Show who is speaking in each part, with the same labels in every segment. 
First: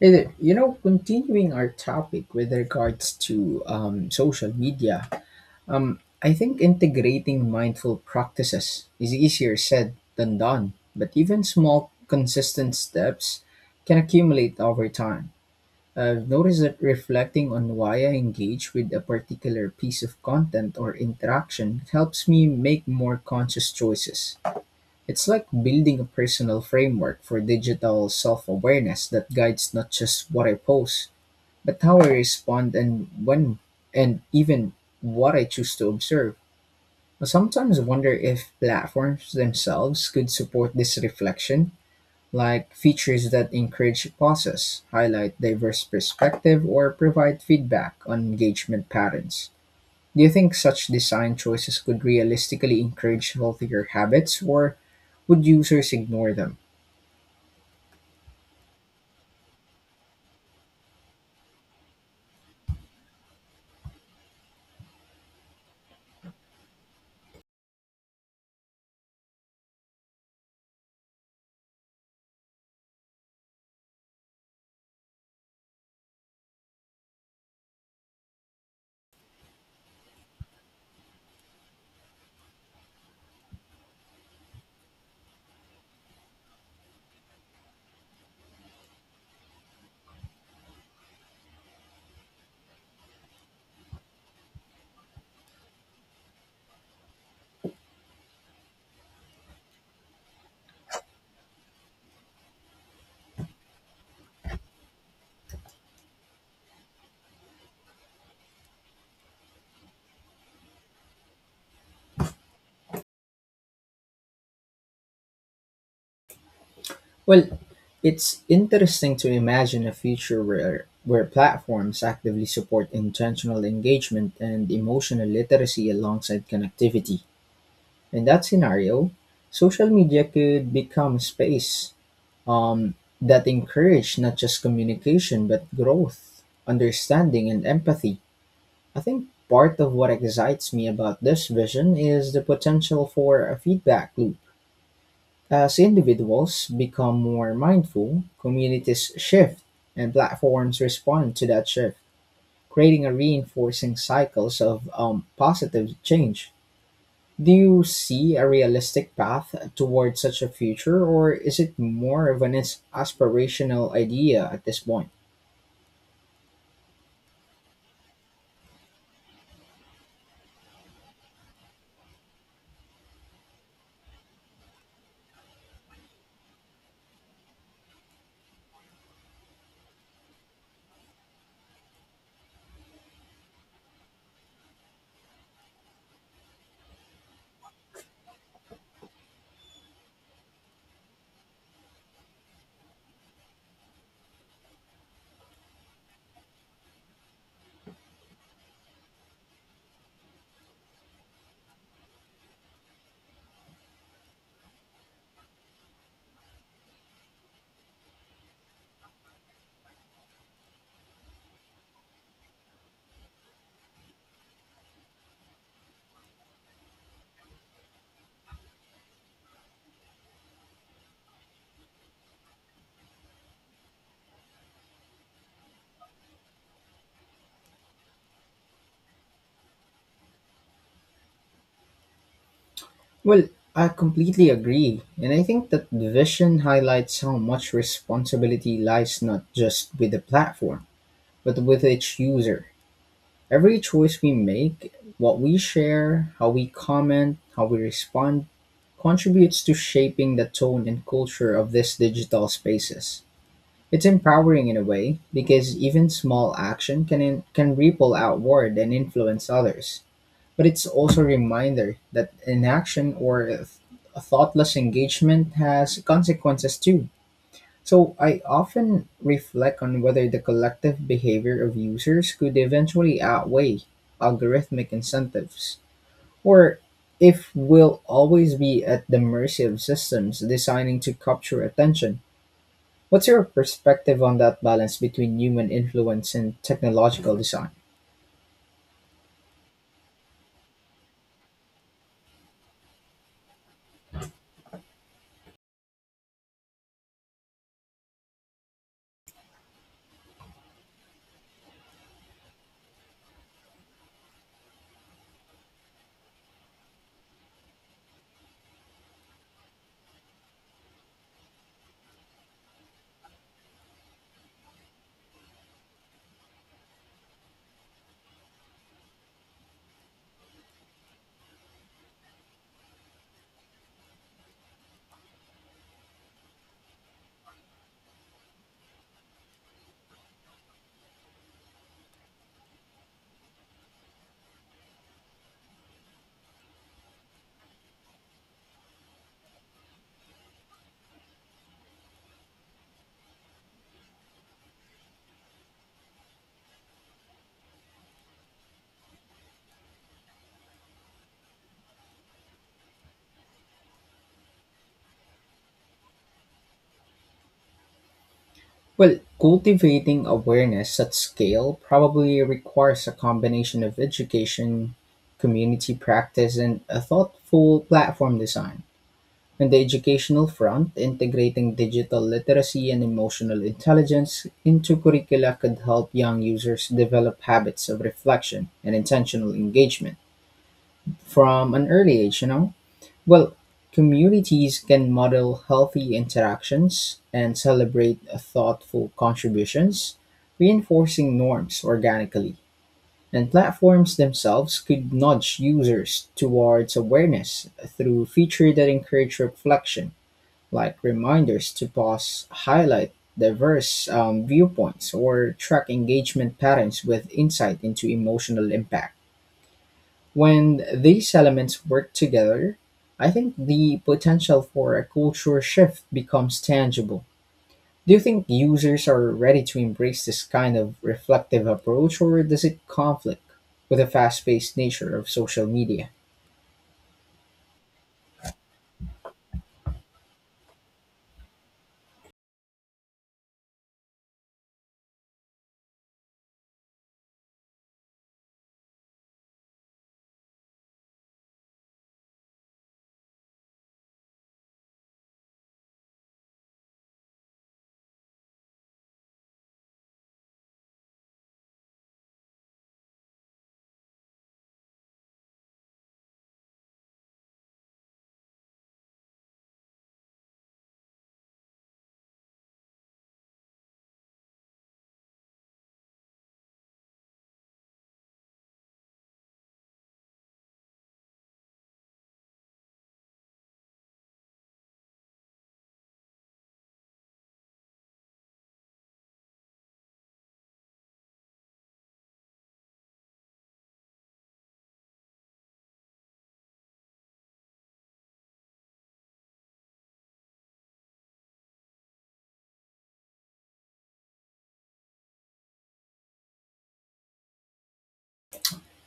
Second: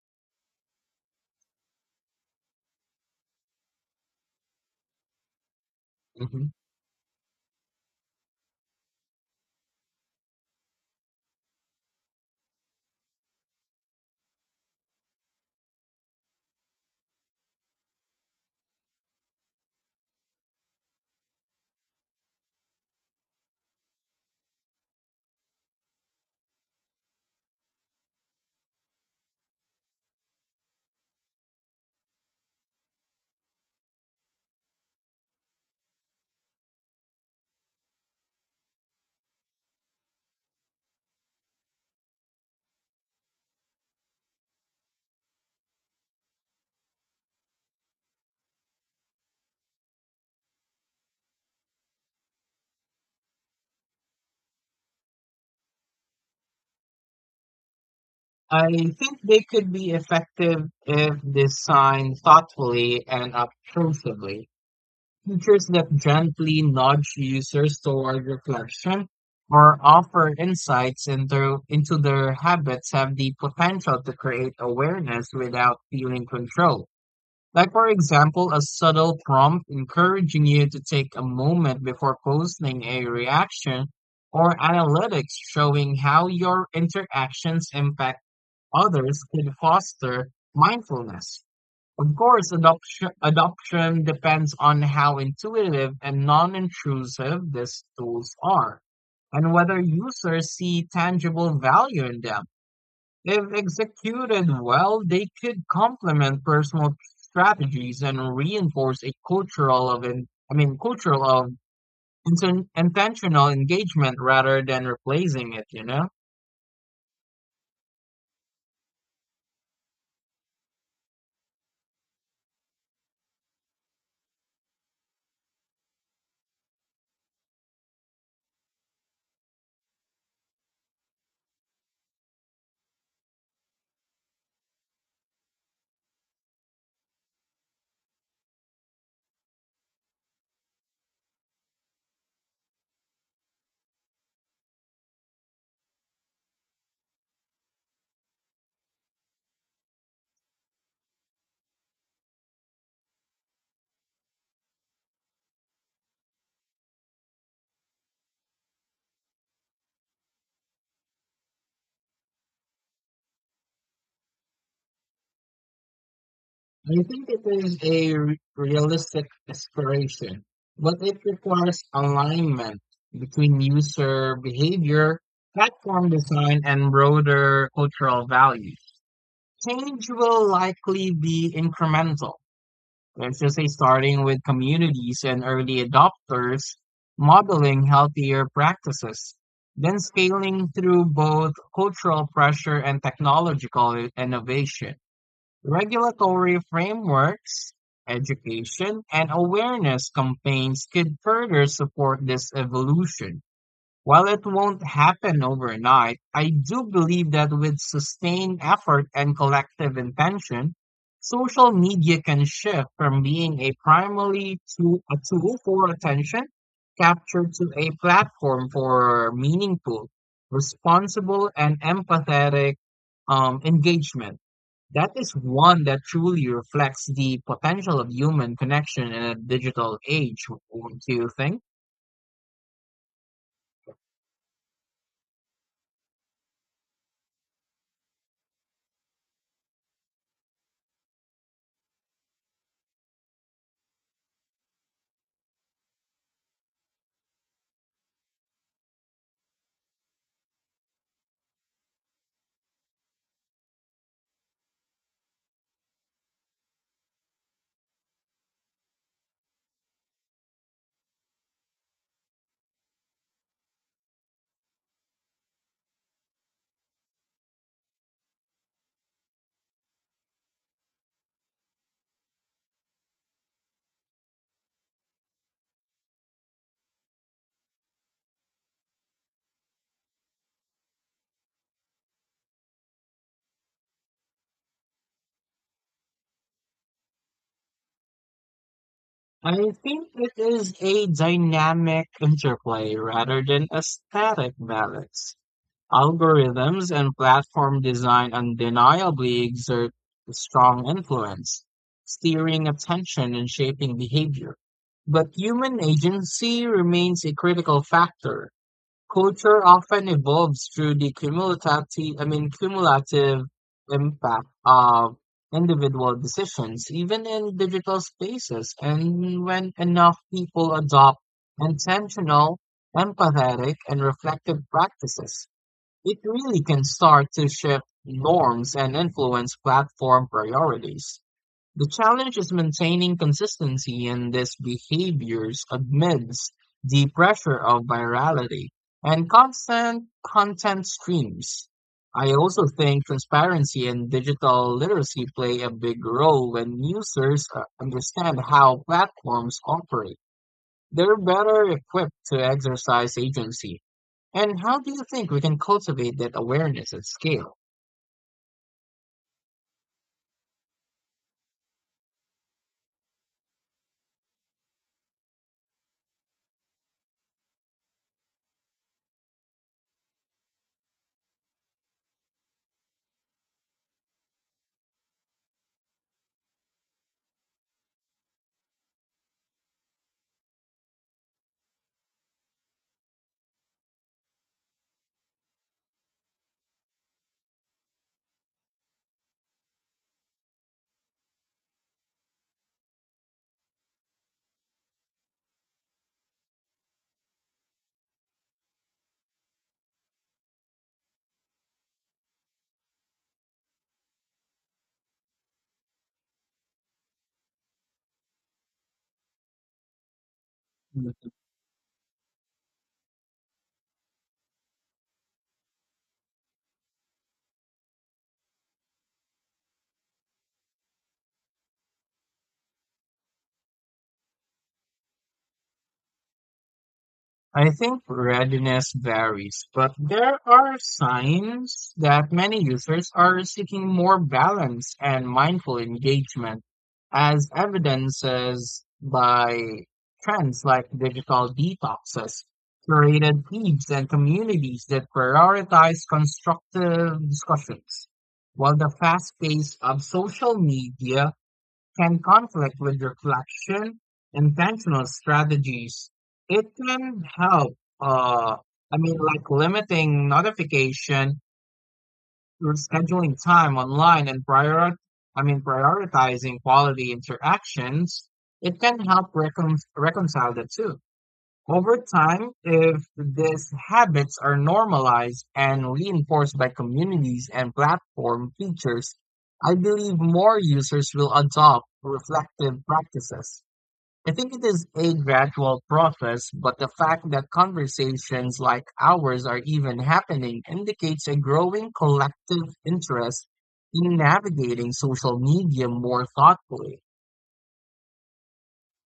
Speaker 1: Hey there. Continuing our topic with regards to social media, I
Speaker 2: Mhm.
Speaker 1: think integrating mindful practices is easier said than done, but even small, consistent steps can accumulate over time. I've noticed that reflecting on why I engage with a particular piece of content or interaction helps me make more conscious choices. It's like building a personal framework for digital self awareness that guides not just what I post, but how I respond and when, and even what I choose to observe. I sometimes wonder if platforms themselves could support this reflection, like features that encourage pauses, highlight diverse perspective, or provide feedback on engagement patterns. Do you think such design choices could realistically encourage healthier habits, or would users ignore them?
Speaker 2: I think they could be effective if designed thoughtfully and obtrusively. Features that gently nudge users toward reflection or offer insights into their habits have the potential to create awareness without feeling control. Like, for example, a subtle prompt encouraging you to take a moment before posting a reaction, or analytics showing how your interactions impact others could foster mindfulness. Of course, adoption depends on how intuitive and non-intrusive these tools are, and whether users see tangible value in them. If executed well, they could complement personal strategies and reinforce a cultural of, in, I mean, cultural of inten- intentional engagement rather than replacing it.
Speaker 1: Well, it's interesting to imagine a future where platforms actively support intentional engagement and emotional literacy alongside connectivity. In that scenario, social media could become a space, um, that encourage not just communication but growth, understanding, and empathy. I think part of what excites me about this vision is the potential for a feedback loop. As individuals become more mindful, communities shift, and platforms respond to that shift, creating a reinforcing cycles of positive change. Do you see a realistic path towards such a future, or is it more of an aspirational idea at this point?
Speaker 2: I think it is a realistic aspiration, but it requires alignment between user behavior, platform design, and broader cultural values. Change will likely be incremental. Let's just say starting with communities and early adopters, modeling healthier practices, then scaling through both cultural pressure and technological innovation. Regulatory frameworks, education, and awareness campaigns could further support this evolution. While it won't happen overnight, I do believe that with sustained effort and collective intention, social media can shift from being a primarily to a tool for attention capture to a platform for meaningful, responsible, and empathetic engagement. That is one that truly reflects the potential of human connection in a digital age, wouldn't you think?
Speaker 1: Well, I completely agree, and I think that the vision highlights how much responsibility lies not just with the platform, but with each user. Every choice we make, what we share, how we comment, how we respond, contributes to shaping the tone and culture of these digital spaces. It's empowering in a way because even small action can ripple outward and influence others. But it's also a reminder that inaction or a thoughtless engagement has consequences too. So I often reflect on whether the collective behavior of users could eventually outweigh algorithmic incentives, or if we'll always be at the mercy of systems designing to capture attention. What's your perspective on that balance between human influence and technological design?
Speaker 2: I think it is a dynamic interplay rather than a static balance. Algorithms and platform design undeniably exert a strong influence, steering attention and shaping behavior. But human agency remains a critical factor. Culture often evolves through the cumulative impact of individual decisions, even in digital spaces. And when enough people adopt intentional, empathetic, and reflective practices, it really can start to shift norms and influence platform priorities. The challenge is maintaining consistency in these behaviors amidst the pressure of virality and constant content streams. I also think transparency and digital literacy play a big role when users understand how platforms operate. They're better equipped to exercise agency, and how do you think we can cultivate that awareness at scale?
Speaker 1: Well, cultivating awareness at scale probably requires a combination of education, community practice, and a thoughtful platform design. On the educational front, integrating digital literacy and emotional intelligence into curricula could help young users develop habits of reflection and intentional engagement from an early age, you know? Well, communities can model healthy interactions and celebrate thoughtful contributions, reinforcing norms organically. And platforms themselves could nudge users towards awareness through features that encourage reflection, like reminders to pause, highlight diverse viewpoints, or track engagement patterns with insight into emotional impact. When
Speaker 2: Mm.
Speaker 1: these elements work together, I think the potential for a culture shift becomes tangible. Do you think users are ready to embrace this kind of reflective approach, or does it conflict with the fast paced nature of social media?
Speaker 2: I think readiness varies, but there are signs that many users are seeking more balance and mindful engagement, as evidences by trends like digital detoxes, curated feeds, and communities that prioritize constructive discussions. While the fast pace of social media can conflict with reflection, intentional strategies. It can help, uh, like limiting notification, or scheduling time online and prioritizing quality interactions. It can help reconcile the two. Over time, if these habits are normalized and reinforced by communities and platform features, I believe more users will adopt reflective practices. I think it is a gradual process, but the fact that conversations like ours are even happening indicates a growing collective interest in navigating social media more thoughtfully.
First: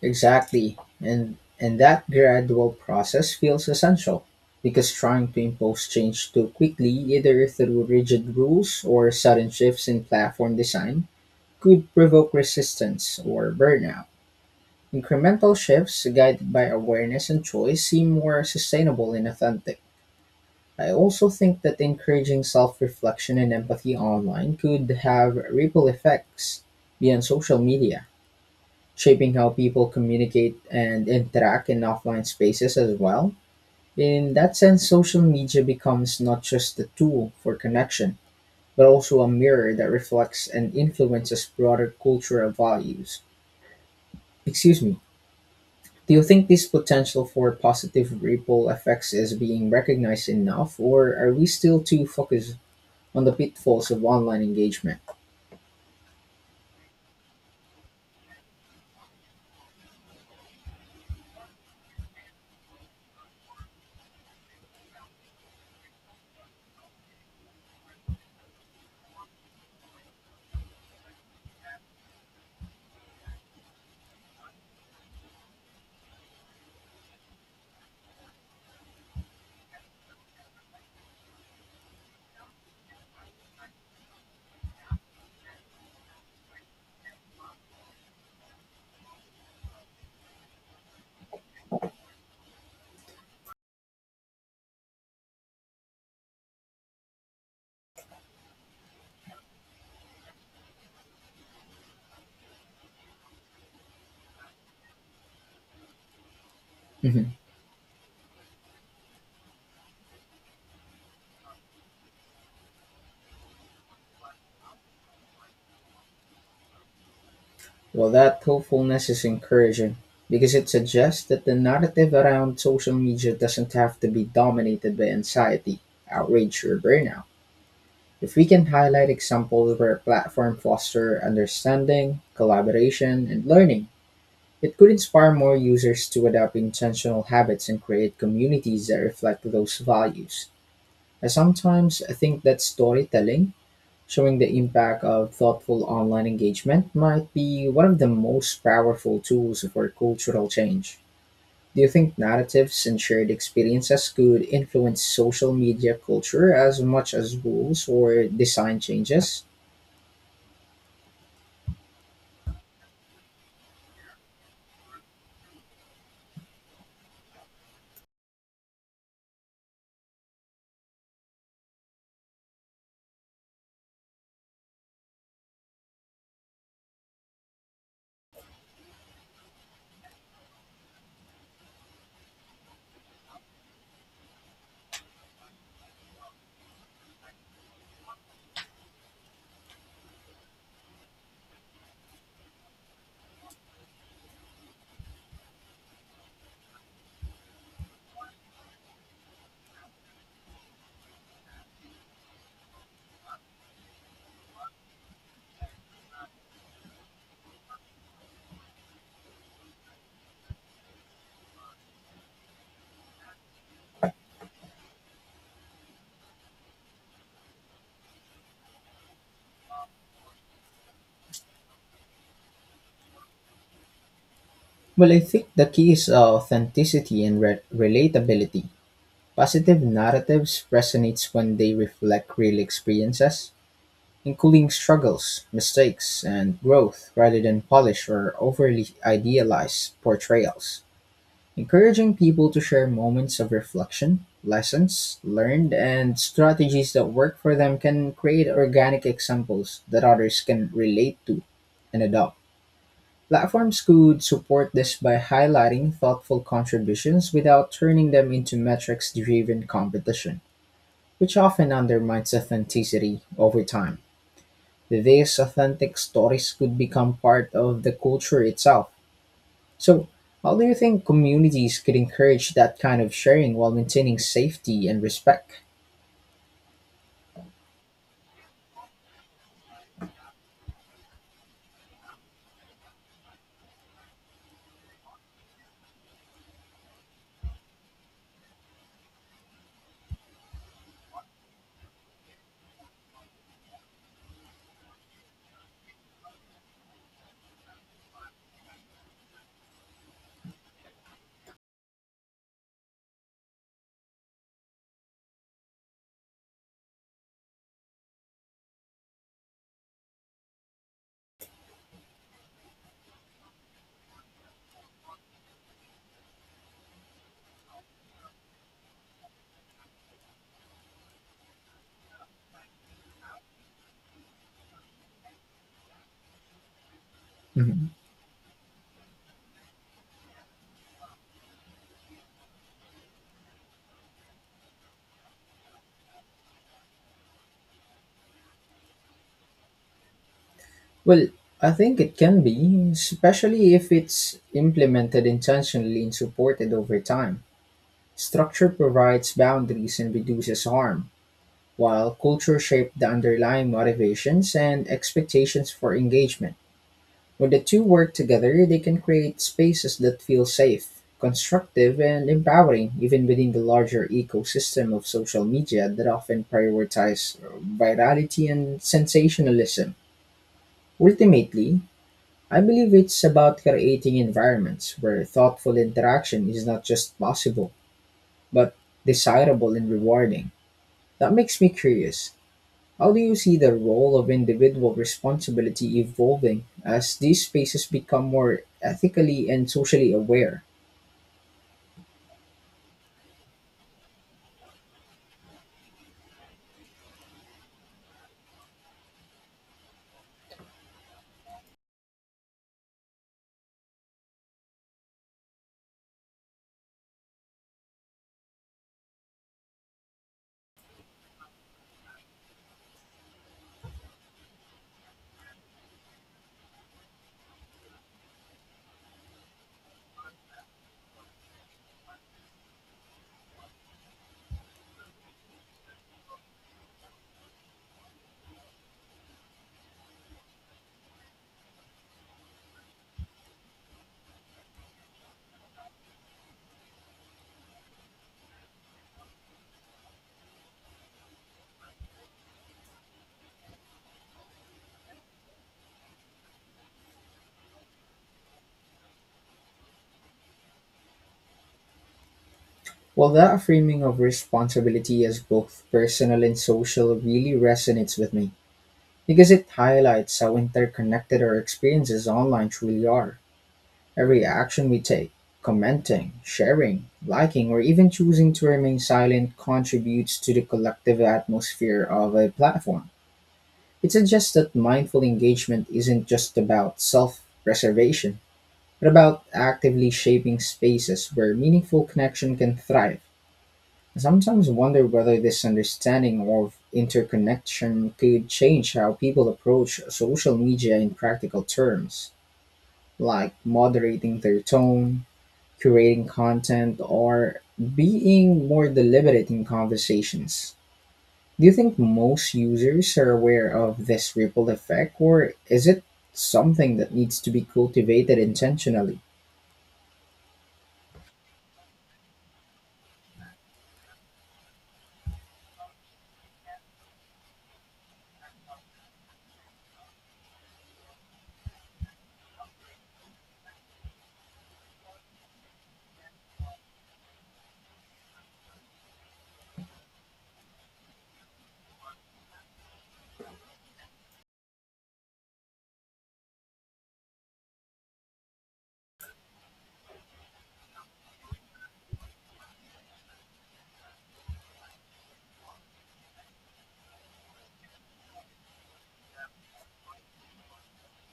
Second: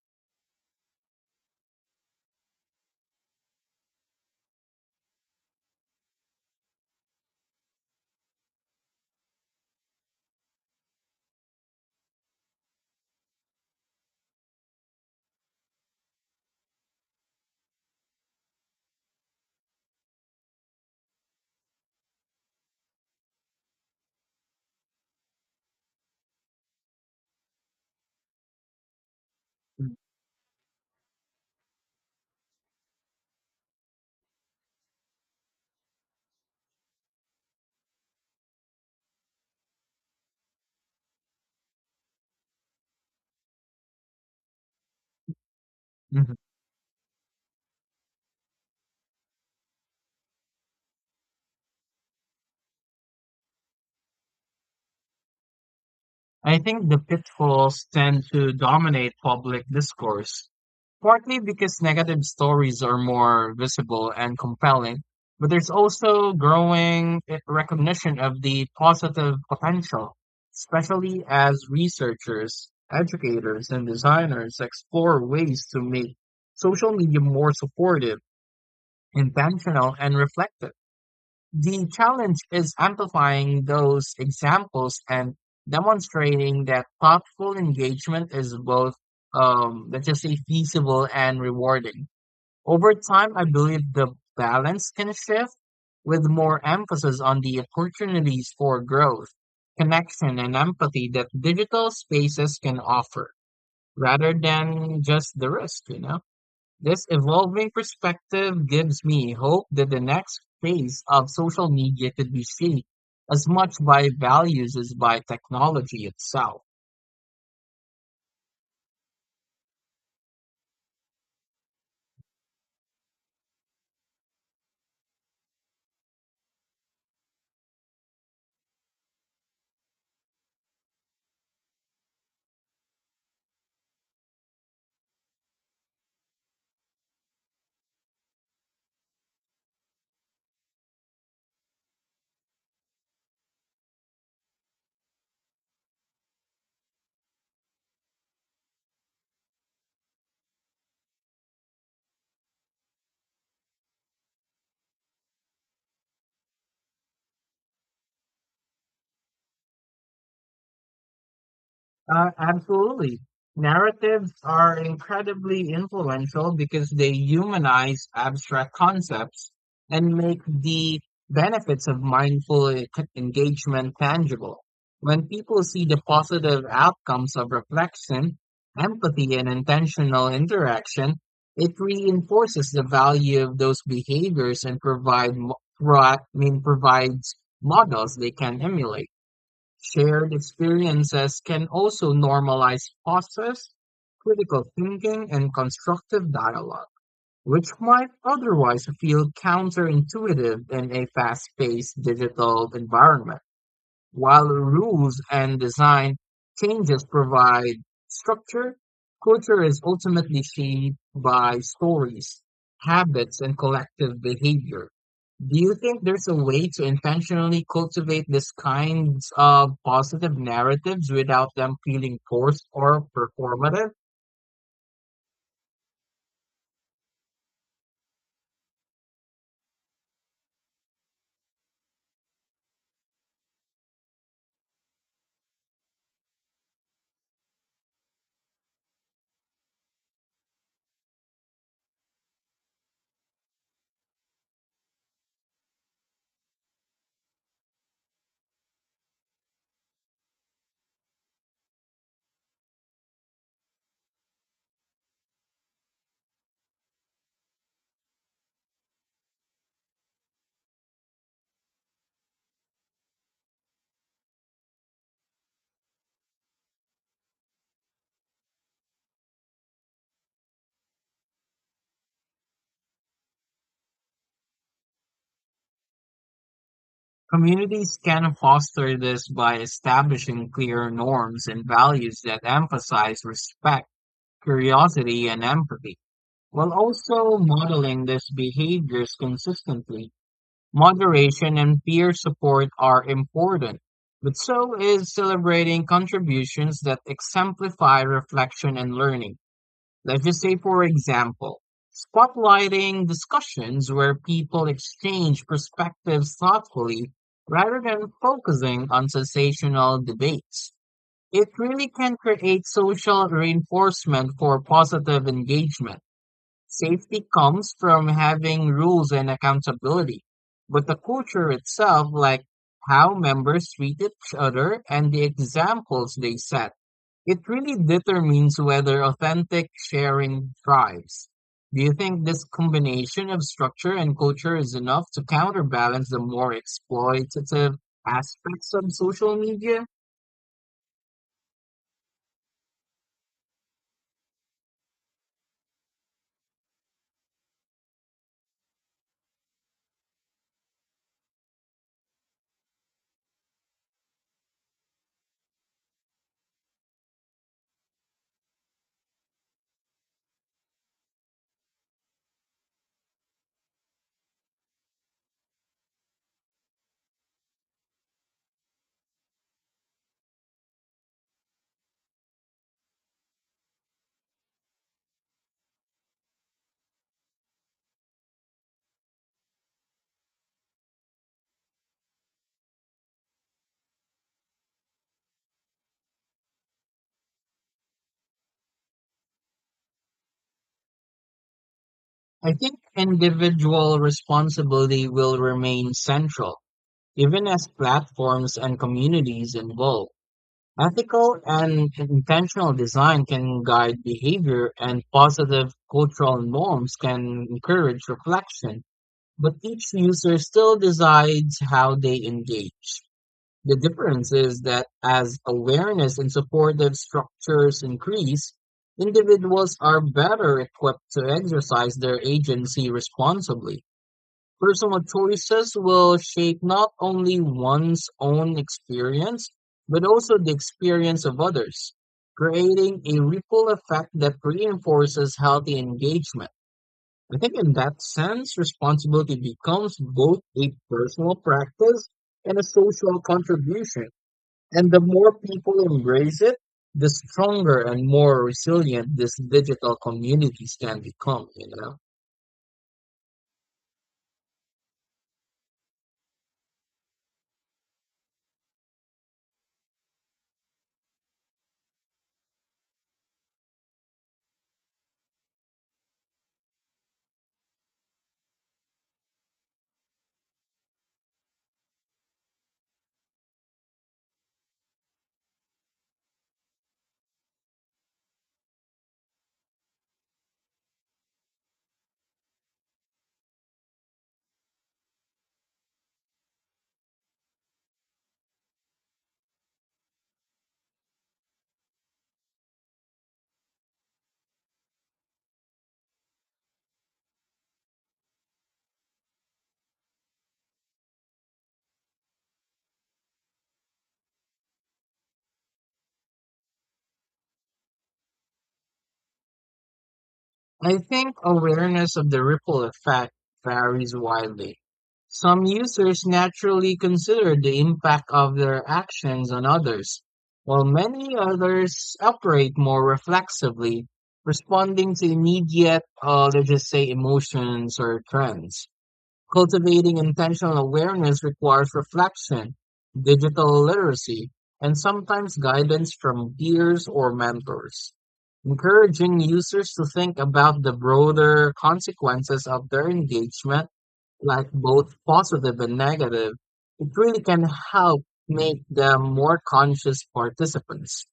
Speaker 1: Exactly. And that gradual process feels essential because trying to impose change too quickly, either through rigid rules or sudden shifts in platform design, could provoke resistance or burnout. Incremental shifts guided by awareness and choice seem more sustainable and authentic. I also think that encouraging self reflection and empathy online could have ripple effects beyond social media, shaping how people communicate and interact in offline spaces as well. In that sense, social media becomes not just a tool for connection, but also a mirror that reflects and influences broader cultural values. Excuse me. Do you think this potential for positive ripple effects is being recognized enough, or are we still too focused on the pitfalls of online engagement?
Speaker 2: I think the pitfalls tend to dominate public discourse, partly because negative stories are more visible and compelling, but there's also growing recognition of the positive potential, especially as researchers, educators, and designers explore ways to make social media more supportive, intentional, and reflective. The challenge is amplifying those examples and demonstrating that thoughtful engagement is both, let's just say, feasible and rewarding. Over time, I believe the balance can shift with more emphasis on the opportunities for growth, connection, and empathy that digital spaces can offer rather than just the risk. This
Speaker 1: Mhm.
Speaker 2: evolving perspective gives me hope that the next phase of social media could be shaped as much by values as by technology itself.
Speaker 1: Well, that hopefulness is encouraging because it suggests that the narrative around social media doesn't have to be dominated by anxiety, outrage, or burnout. If we can highlight examples where platform foster understanding, collaboration, and learning, it could inspire more users to adopt intentional habits and create communities that reflect those values. I sometimes think that storytelling, showing the impact of thoughtful online engagement, might be one of the most powerful tools for cultural change. Do you think narratives and shared experiences could influence social media culture as much as rules or design changes?
Speaker 2: Absolutely. Narratives are incredibly influential because they humanize abstract concepts and make the benefits of mindful engagement tangible. When people see the positive outcomes of reflection, empathy, and intentional interaction, it reinforces the value of those behaviors and provides models they can emulate. Shared experiences can also normalize pauses, critical thinking, and constructive dialogue, which might otherwise feel counterintuitive in a fast-paced digital environment. While rules and design changes provide structure, culture is ultimately shaped by stories, habits, and collective behavior. Do you think there's a way to intentionally cultivate these kinds of positive narratives without them feeling forced or performative?
Speaker 1: Well, I think the key is authenticity and relatability. Positive narratives resonates when they reflect real experiences, including struggles, mistakes, and growth rather than polished or overly idealized portrayals. Encouraging people to share moments of reflection, lessons learned, and strategies that work for them can create organic examples that others can relate to and adopt. Platforms could support this by highlighting thoughtful contributions without turning them into metrics driven competition, which often undermines authenticity. Over time, these authentic stories could become part of the culture itself. So, how do you think communities could encourage that kind of sharing while maintaining safety and respect?
Speaker 2: Communities can foster this by establishing clear norms and values that emphasize respect, curiosity, and empathy. While also modeling these behaviors consistently, moderation and peer support are important, but so is celebrating contributions that exemplify reflection and learning. Let's just say, for example, spotlighting discussions where people exchange perspectives thoughtfully rather than focusing on sensational debates. It really can create social reinforcement for positive engagement. Safety comes from having rules and accountability, but the culture itself, like how members treat each other and the examples they set, it really
Speaker 1: Mhm.
Speaker 2: determines whether authentic sharing thrives. Do you think this combination of structure and culture is enough to counterbalance the more exploitative aspects of social media?
Speaker 1: Well, I think it can be, especially if it's implemented intentionally and supported over time. Structure provides boundaries and reduces harm, while culture shapes the underlying motivations and expectations for engagement. When the two work together, they can create spaces that feel safe, constructive, and empowering, even within the larger ecosystem of social media that often prioritize virality and sensationalism. Ultimately, I believe it's about creating environments where thoughtful interaction is not just possible, but desirable and rewarding. That makes me curious. How do you see the role of individual responsibility evolving as these spaces become more ethically and socially aware?
Speaker 2: I think individual responsibility will remain central even as platforms and communities evolve, ethical and intentional design can guide behavior, and positive cultural norms can encourage reflection. But each user still decides how they engage. The difference is that as awareness and supportive structures increase, individuals are better equipped to exercise their agency responsibly. Personal choices will shape not only one's own experience, but also the experience of others, creating a ripple effect that reinforces healthy engagement. I think in that sense, responsibility becomes both a personal practice and a social contribution. And the more people embrace it, the stronger and more resilient these digital communities can become.
Speaker 1: Well, that framing of responsibility as both personal and social really resonates with me because it highlights how interconnected our experiences online truly are. Every action we take, commenting, sharing, liking, or even choosing to remain silent, contributes to the collective atmosphere of a platform. It suggests that mindful engagement isn't just about self preservation, but about actively shaping spaces where meaningful connection can thrive. I sometimes wonder whether this understanding of interconnection could change how people approach social media in practical terms, like moderating their tone, curating content, or being more deliberate in conversations. Do you think most users are aware of this ripple effect, or is it something that needs to be cultivated intentionally?
Speaker 2: I think awareness of the ripple effect varies widely. Some users naturally consider the impact of their actions on others, while many others operate more reflexively, responding to immediate, let's just say, emotions or trends. Cultivating intentional awareness requires reflection, digital literacy, and sometimes guidance from peers or mentors. Encouraging users to think about the broader consequences of their engagement, like both positive and negative, it really can help make them more conscious participants.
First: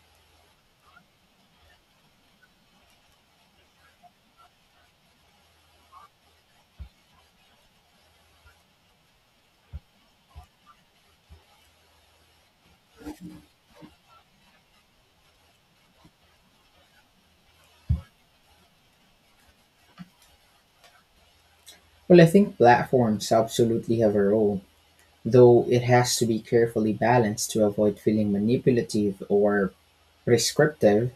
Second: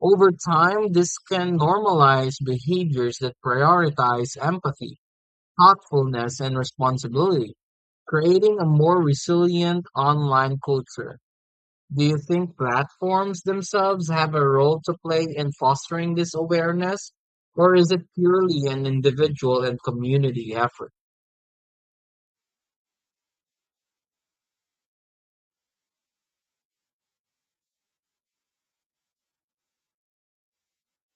Speaker 2: Over time, this can normalize behaviors that prioritize empathy, thoughtfulness, and responsibility, creating a more resilient online culture. Do you think platforms themselves have a role to play in fostering this awareness, or is it purely an individual and community effort?
Speaker 1: Well, I think platforms absolutely have a role, though it has to be carefully balanced to avoid feeling manipulative or prescriptive.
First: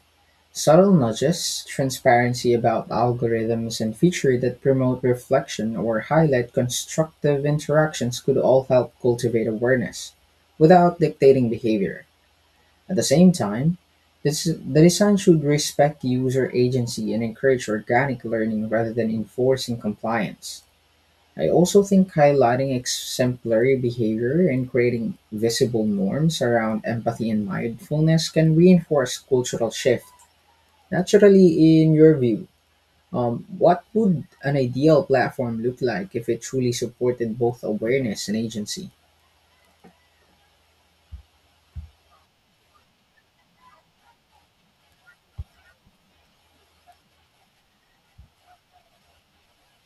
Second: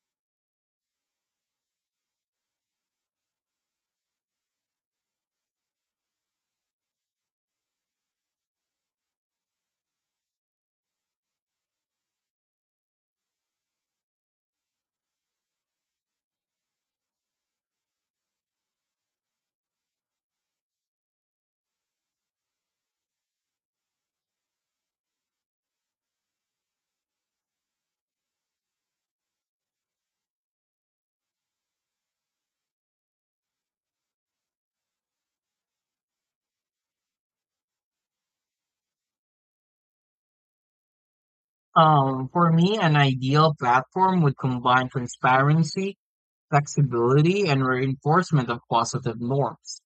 Speaker 1: Subtle nudges, transparency about algorithms, and features that promote reflection or highlight constructive interactions could all help cultivate awareness without dictating behavior. At the same time, the design should respect user agency and encourage organic learning rather than enforcing compliance. I also think highlighting exemplary behavior and creating visible norms around empathy and mindfulness can reinforce cultural shift. Naturally, in your view, what would an ideal platform look like if it truly supported both awareness and agency?
Speaker 2: For me, an ideal platform would combine transparency, flexibility, and reinforcement of positive norms.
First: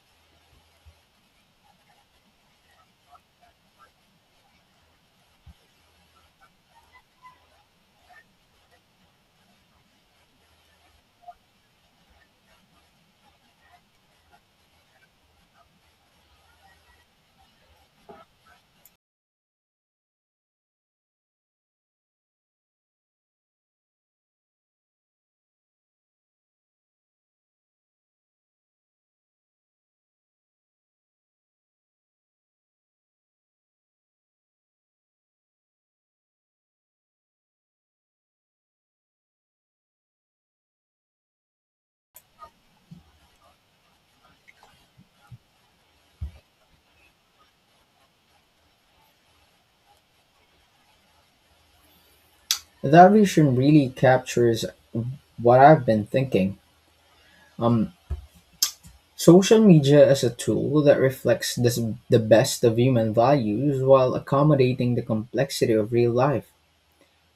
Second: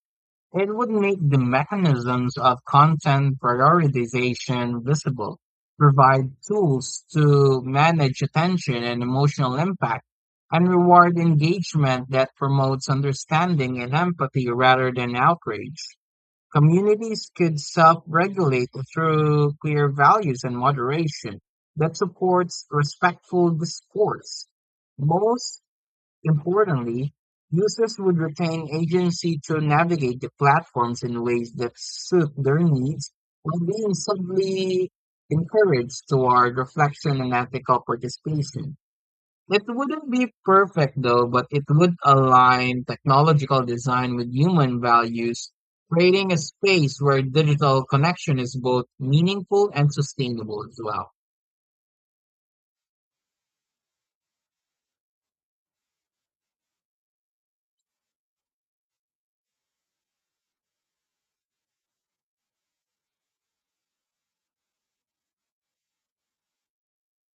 Speaker 2: It would make the mechanisms of content prioritization visible, provide tools to manage attention and emotional impact, and reward engagement that promotes understanding and empathy rather than outrage. Communities could self regulate through clear values and moderation that supports respectful discourse. Most importantly, users would retain agency to navigate the platforms in ways that suit their needs while being subtly encouraged toward reflection and ethical participation. It wouldn't be perfect though, but it would align technological design with human values, creating a space where digital connection is both meaningful and sustainable as well.
Speaker 1: That vision really captures what I've been thinking. Social media is a tool that reflects the best of human values while accommodating the complexity of real life.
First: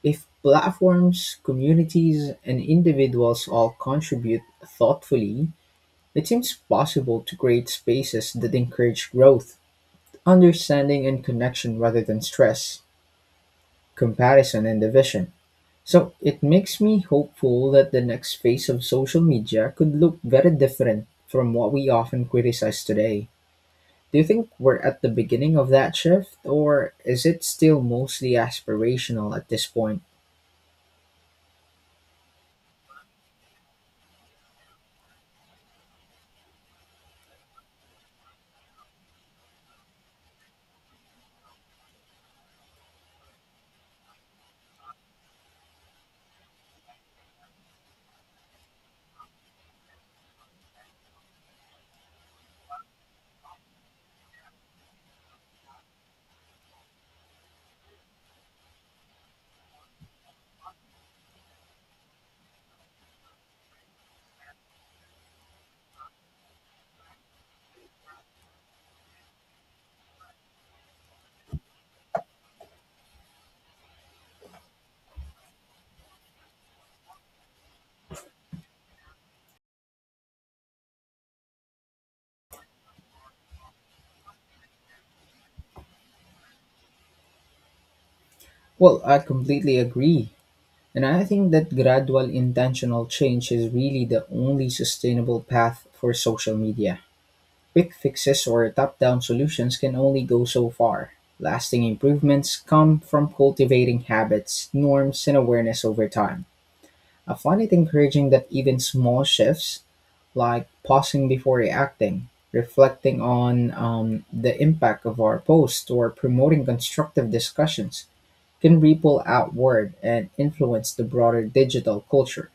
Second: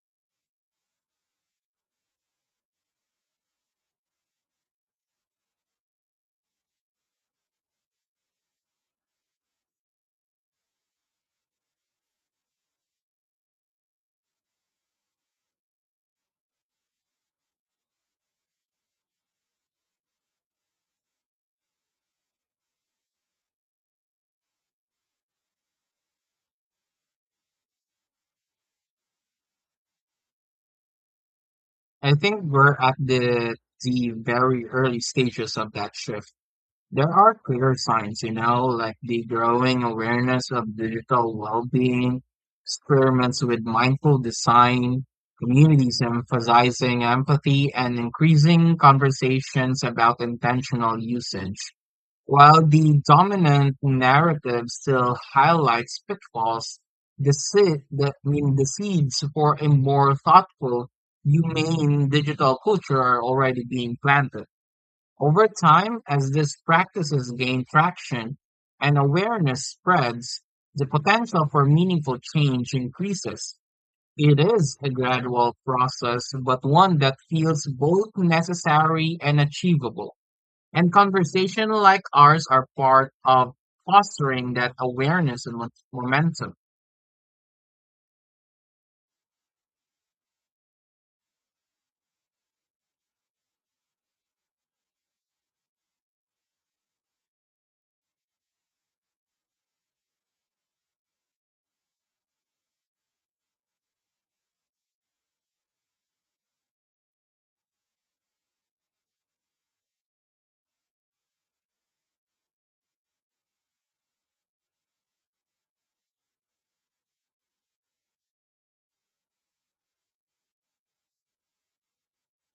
Speaker 1: If platforms, communities, and individuals all contribute thoughtfully, it seems possible to create spaces that encourage growth, understanding, and connection rather than stress, comparison, and division. So it makes me hopeful that the next phase of social media could look very different from what we often criticize today. Do you think we're at the beginning of that shift, or is it still mostly aspirational at this point?
Speaker 2: I think we're at the very early stages of that shift. There are clear signs, you know, like the growing awareness of digital well-being, experiments with mindful design, communities emphasizing empathy, and increasing conversations about intentional usage. While the dominant narrative still highlights pitfalls, the seed, the, I mean, the seeds for a more thoughtful, humane digital culture are already being planted. Over time, as these practices gain traction and awareness spreads, the potential for meaningful change increases. It is a gradual process, but one that feels both necessary and achievable. And conversations like ours are part of fostering that awareness and momentum.
Speaker 1: Well, I completely agree. And I think that gradual intentional change is really the only sustainable path for social media. Quick fixes or top down solutions can only go so far. Lasting improvements come from cultivating habits, norms, and awareness over time. I find it encouraging that even small shifts, like pausing before reacting, reflecting on the impact of our post, or promoting constructive discussions, can ripple outward and influence the broader digital culture.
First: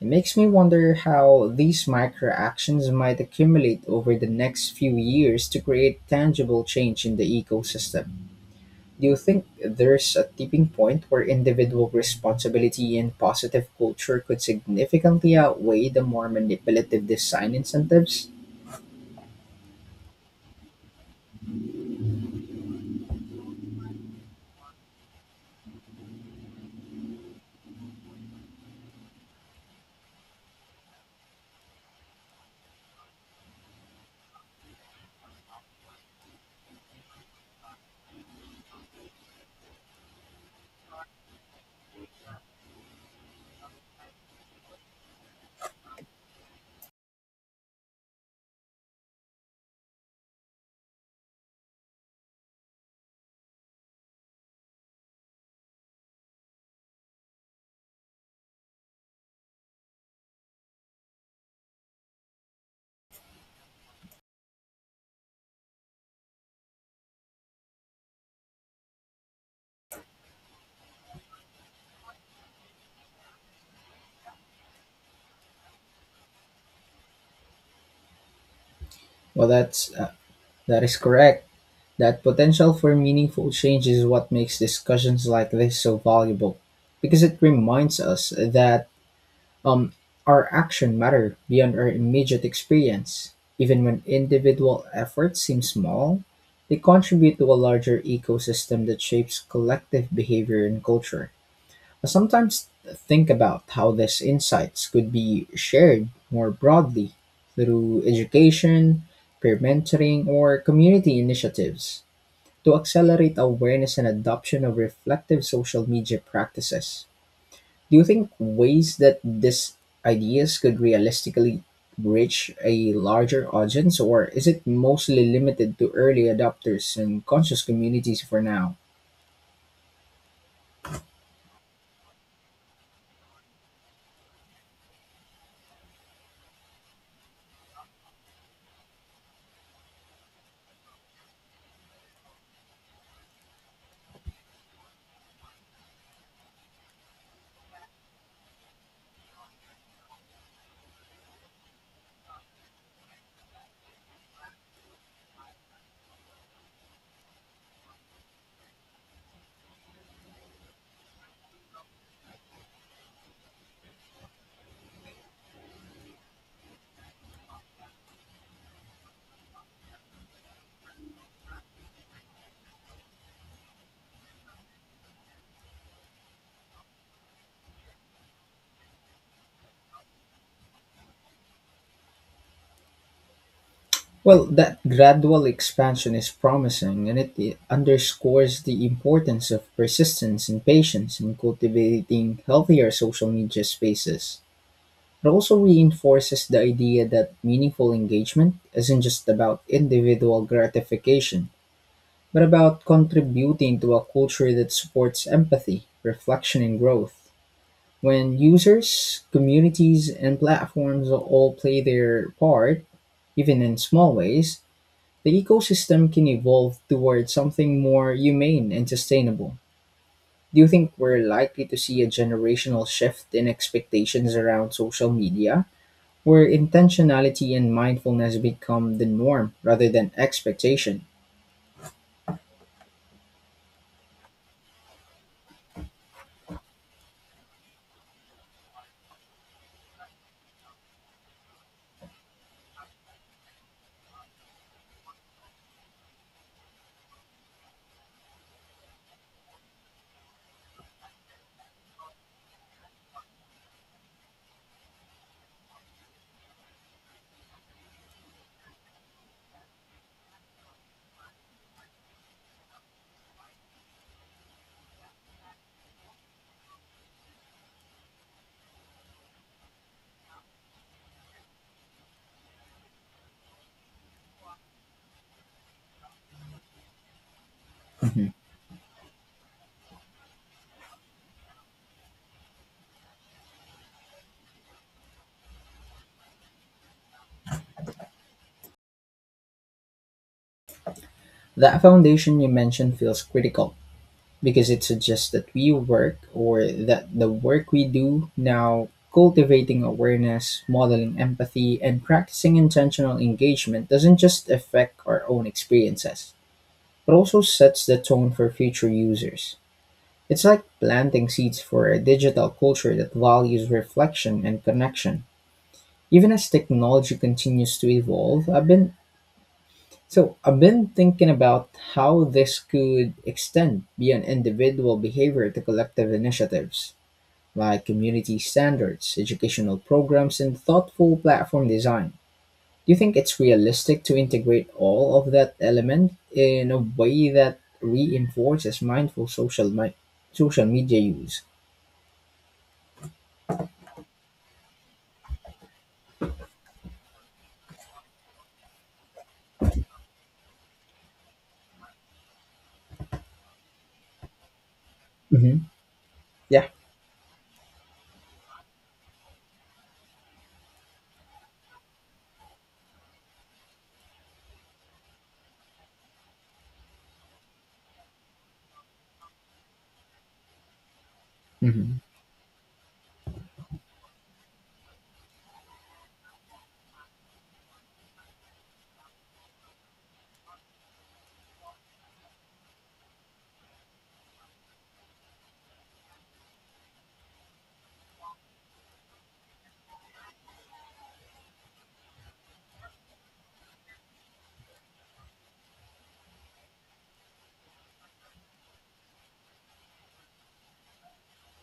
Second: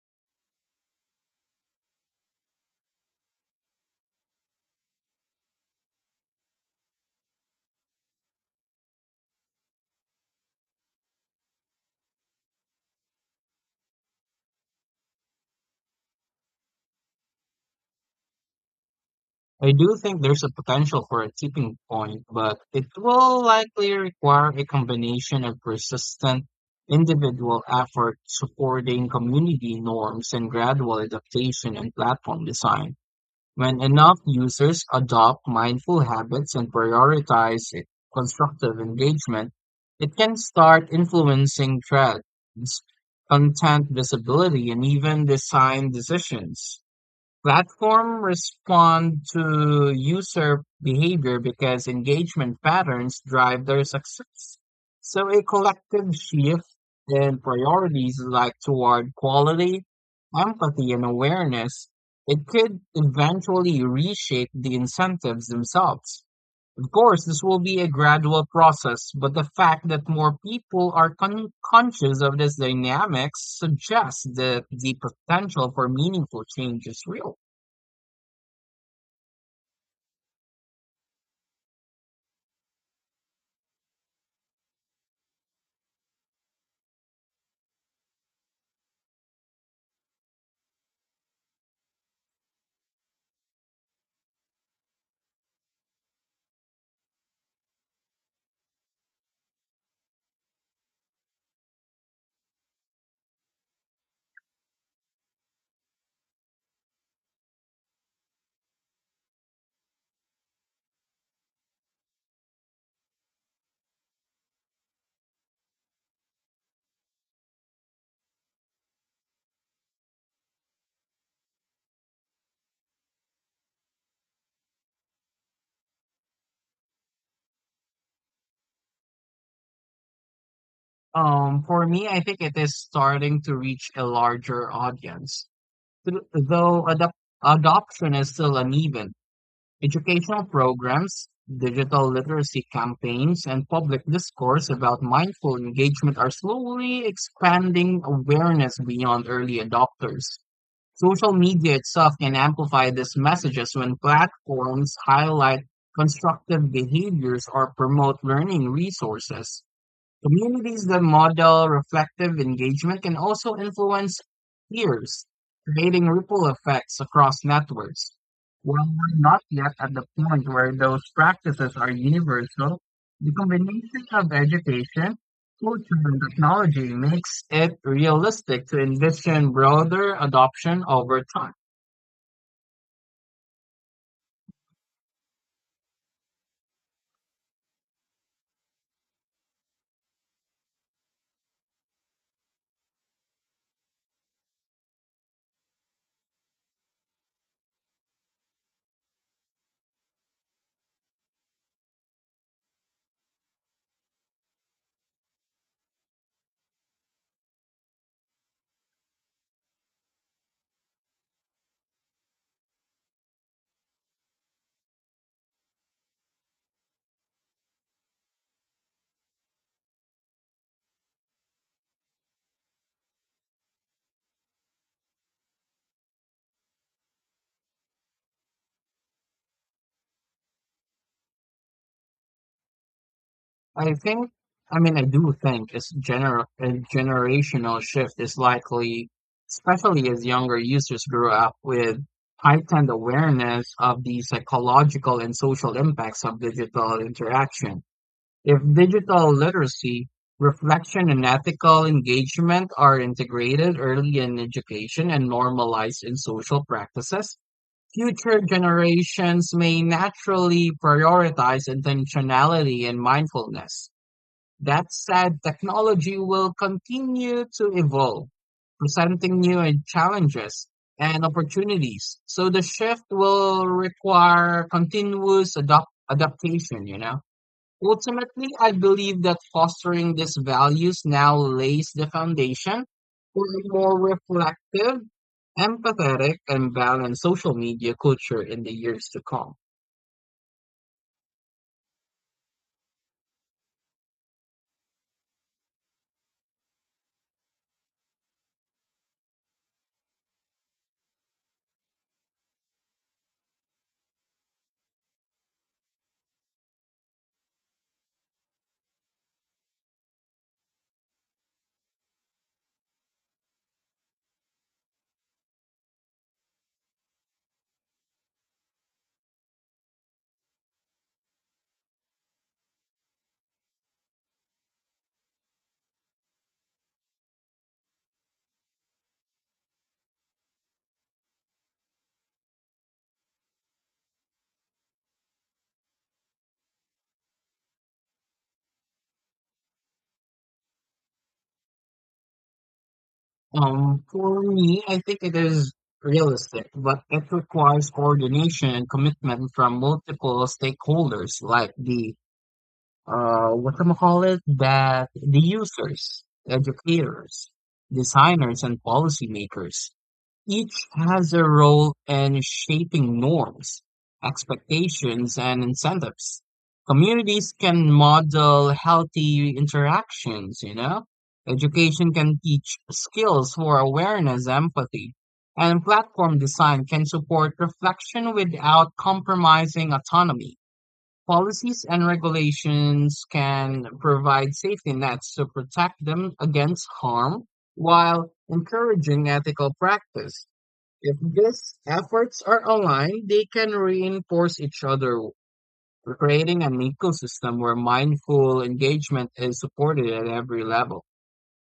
Speaker 1: It makes me wonder how these micro actions might accumulate over the next few years to create tangible change in the ecosystem. Do you think there's a tipping point where individual responsibility and positive culture could significantly outweigh the more manipulative design incentives?
Speaker 2: I do think there's a potential for a tipping point, but it will likely require a combination of persistent individual effort supporting community norms and gradual adaptation in platform design. When enough users adopt mindful habits and prioritize constructive engagement, it can start influencing trends, content visibility, and even design decisions. Platform respond to user behavior because engagement patterns drive their success. So a collective shift in priorities like toward quality, empathy, and awareness, it could eventually reshape the incentives themselves. Of course, this will be a gradual process, but the fact that more people are conscious of this dynamics suggests that the potential for meaningful change is real.
Speaker 1: Well, that is correct. That potential for meaningful change is what makes discussions like this so valuable, because it reminds us that um our action matter beyond our immediate experience. Even when individual efforts seem small, they contribute to a larger ecosystem that shapes collective behavior and culture. I sometimes think about how these insights could be shared more broadly through education, peer mentoring, or community initiatives to accelerate awareness and adoption of reflective social media practices. Do you think ways that these ideas could realistically reach a larger audience, or is it mostly limited to early adopters and conscious communities for now?
Speaker 2: For me, I think it is starting to reach a larger audience. Though adoption is still uneven, educational programs, digital literacy campaigns, and public discourse about mindful engagement are slowly expanding awareness beyond early adopters. Social media itself can amplify these messages when platforms highlight constructive behaviors or promote learning resources. Communities that model reflective engagement can also influence peers, creating ripple effects across networks. While we're not yet at the point where those practices are universal, the combination of education, culture, and technology makes it realistic to envision broader adoption over time.
Speaker 1: Well, that gradual expansion is promising, and it underscores the importance of persistence and patience in cultivating healthier social media spaces. It also reinforces the idea that meaningful engagement isn't just about individual gratification, but about contributing to a culture that supports empathy, reflection, and growth. When users, communities, and platforms all play their part, even in small ways, the ecosystem can evolve toward something more humane and sustainable. Do you think we're likely to see a generational shift in expectations around social media, where intentionality and mindfulness become the norm rather than expectation?
Speaker 2: I think, I do think it's gener a generational shift is likely, especially as younger users grow up with heightened awareness of the psychological and social impacts of digital interaction. If digital literacy, reflection, and ethical engagement are integrated early in education and normalized in social practices, future generations may naturally prioritize intentionality and mindfulness. That said, technology will continue to evolve, presenting new challenges and opportunities. So the shift will require continuous adopt adaptation, you know.
Speaker 1: Mhm.
Speaker 2: Ultimately, I believe that fostering these values now lays the foundation for a more reflective, empathetic, and balanced social media culture in the years to come.
Speaker 1: That foundation you mentioned feels critical because it suggests that we work or that the work we do now, cultivating awareness, modeling empathy, and practicing intentional engagement, doesn't just affect our own experiences but also sets the tone for future users. It's like planting seeds for a digital culture that values reflection and connection even as technology continues to evolve. I've been thinking about how this could extend beyond individual behavior to collective initiatives like community standards, educational programs, and thoughtful platform design. Do you think it's realistic to integrate all of that element in a way that reinforces mindful social media use?
Speaker 2: For me, I think it is realistic, but it requires coordination and commitment from multiple stakeholders, like the what am I call it, that the
Speaker 1: Hmm.
Speaker 2: users,
Speaker 1: Yeah.
Speaker 2: educators, designers, and policymakers. Each has a role in shaping norms, expectations, and incentives. Communities can model healthy interactions, you know?
Speaker 1: Hmm.
Speaker 2: Education can teach skills for awareness, empathy, and platform design can support reflection without compromising autonomy. Policies and regulations can provide safety nets to protect them against harm while encouraging ethical practice. If these efforts are aligned, they can reinforce each other, creating an ecosystem where mindful engagement is supported at every level.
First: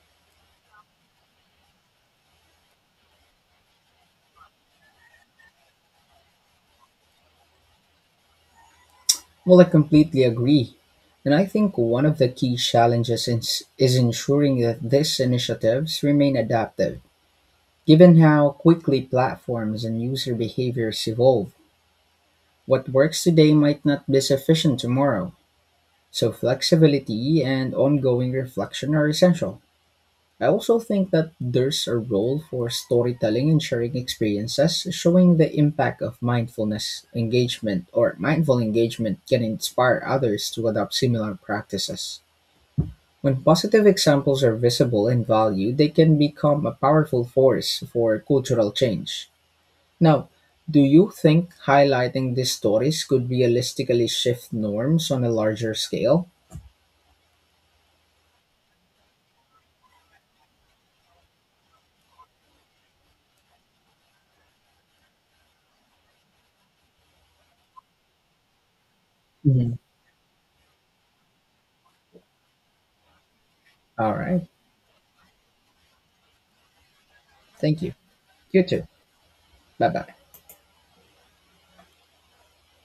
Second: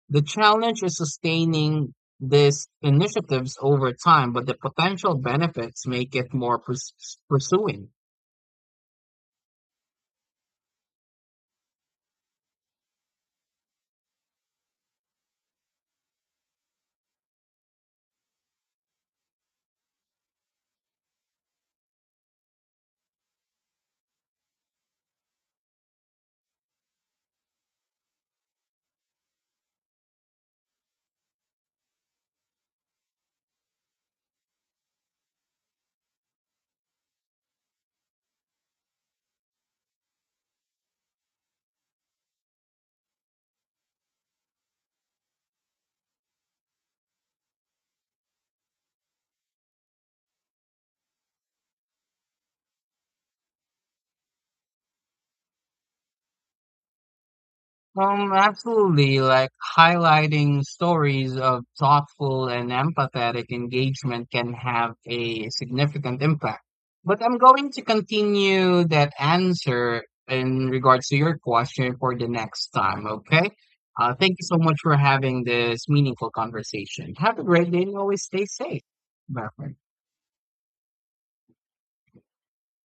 Speaker 2: The challenge is sustaining these initiatives over time, but the potential benefits make it more pursuing.
Speaker 1: Well, I completely agree. And I think one of the key challenges is ensuring that these initiatives remain adaptive. Given how quickly platforms and user behaviors evolve, what works today might not be sufficient tomorrow. So, flexibility and ongoing reflection are essential. I also think that there's a role for storytelling and sharing experiences. Showing the impact of mindful engagement can inspire others to adopt similar practices. When positive examples are visible and valued, they can become a powerful force for cultural change. Now, do you think highlighting these stories could realistically shift norms on a larger scale?
Speaker 2: Absolutely. Like highlighting stories of thoughtful and empathetic engagement can have a significant impact. But I'm going to continue that
Speaker 1: Mhm.
Speaker 2: answer in regards to your question for the next time, okay?
Speaker 1: All
Speaker 2: Thank you
Speaker 1: right.
Speaker 2: so much for having this meaningful conversation. Have a great day
Speaker 1: Thank you.
Speaker 2: and always stay
Speaker 1: You
Speaker 2: safe.
Speaker 1: too.
Speaker 2: Bye for now.
Speaker 1: Bye bye.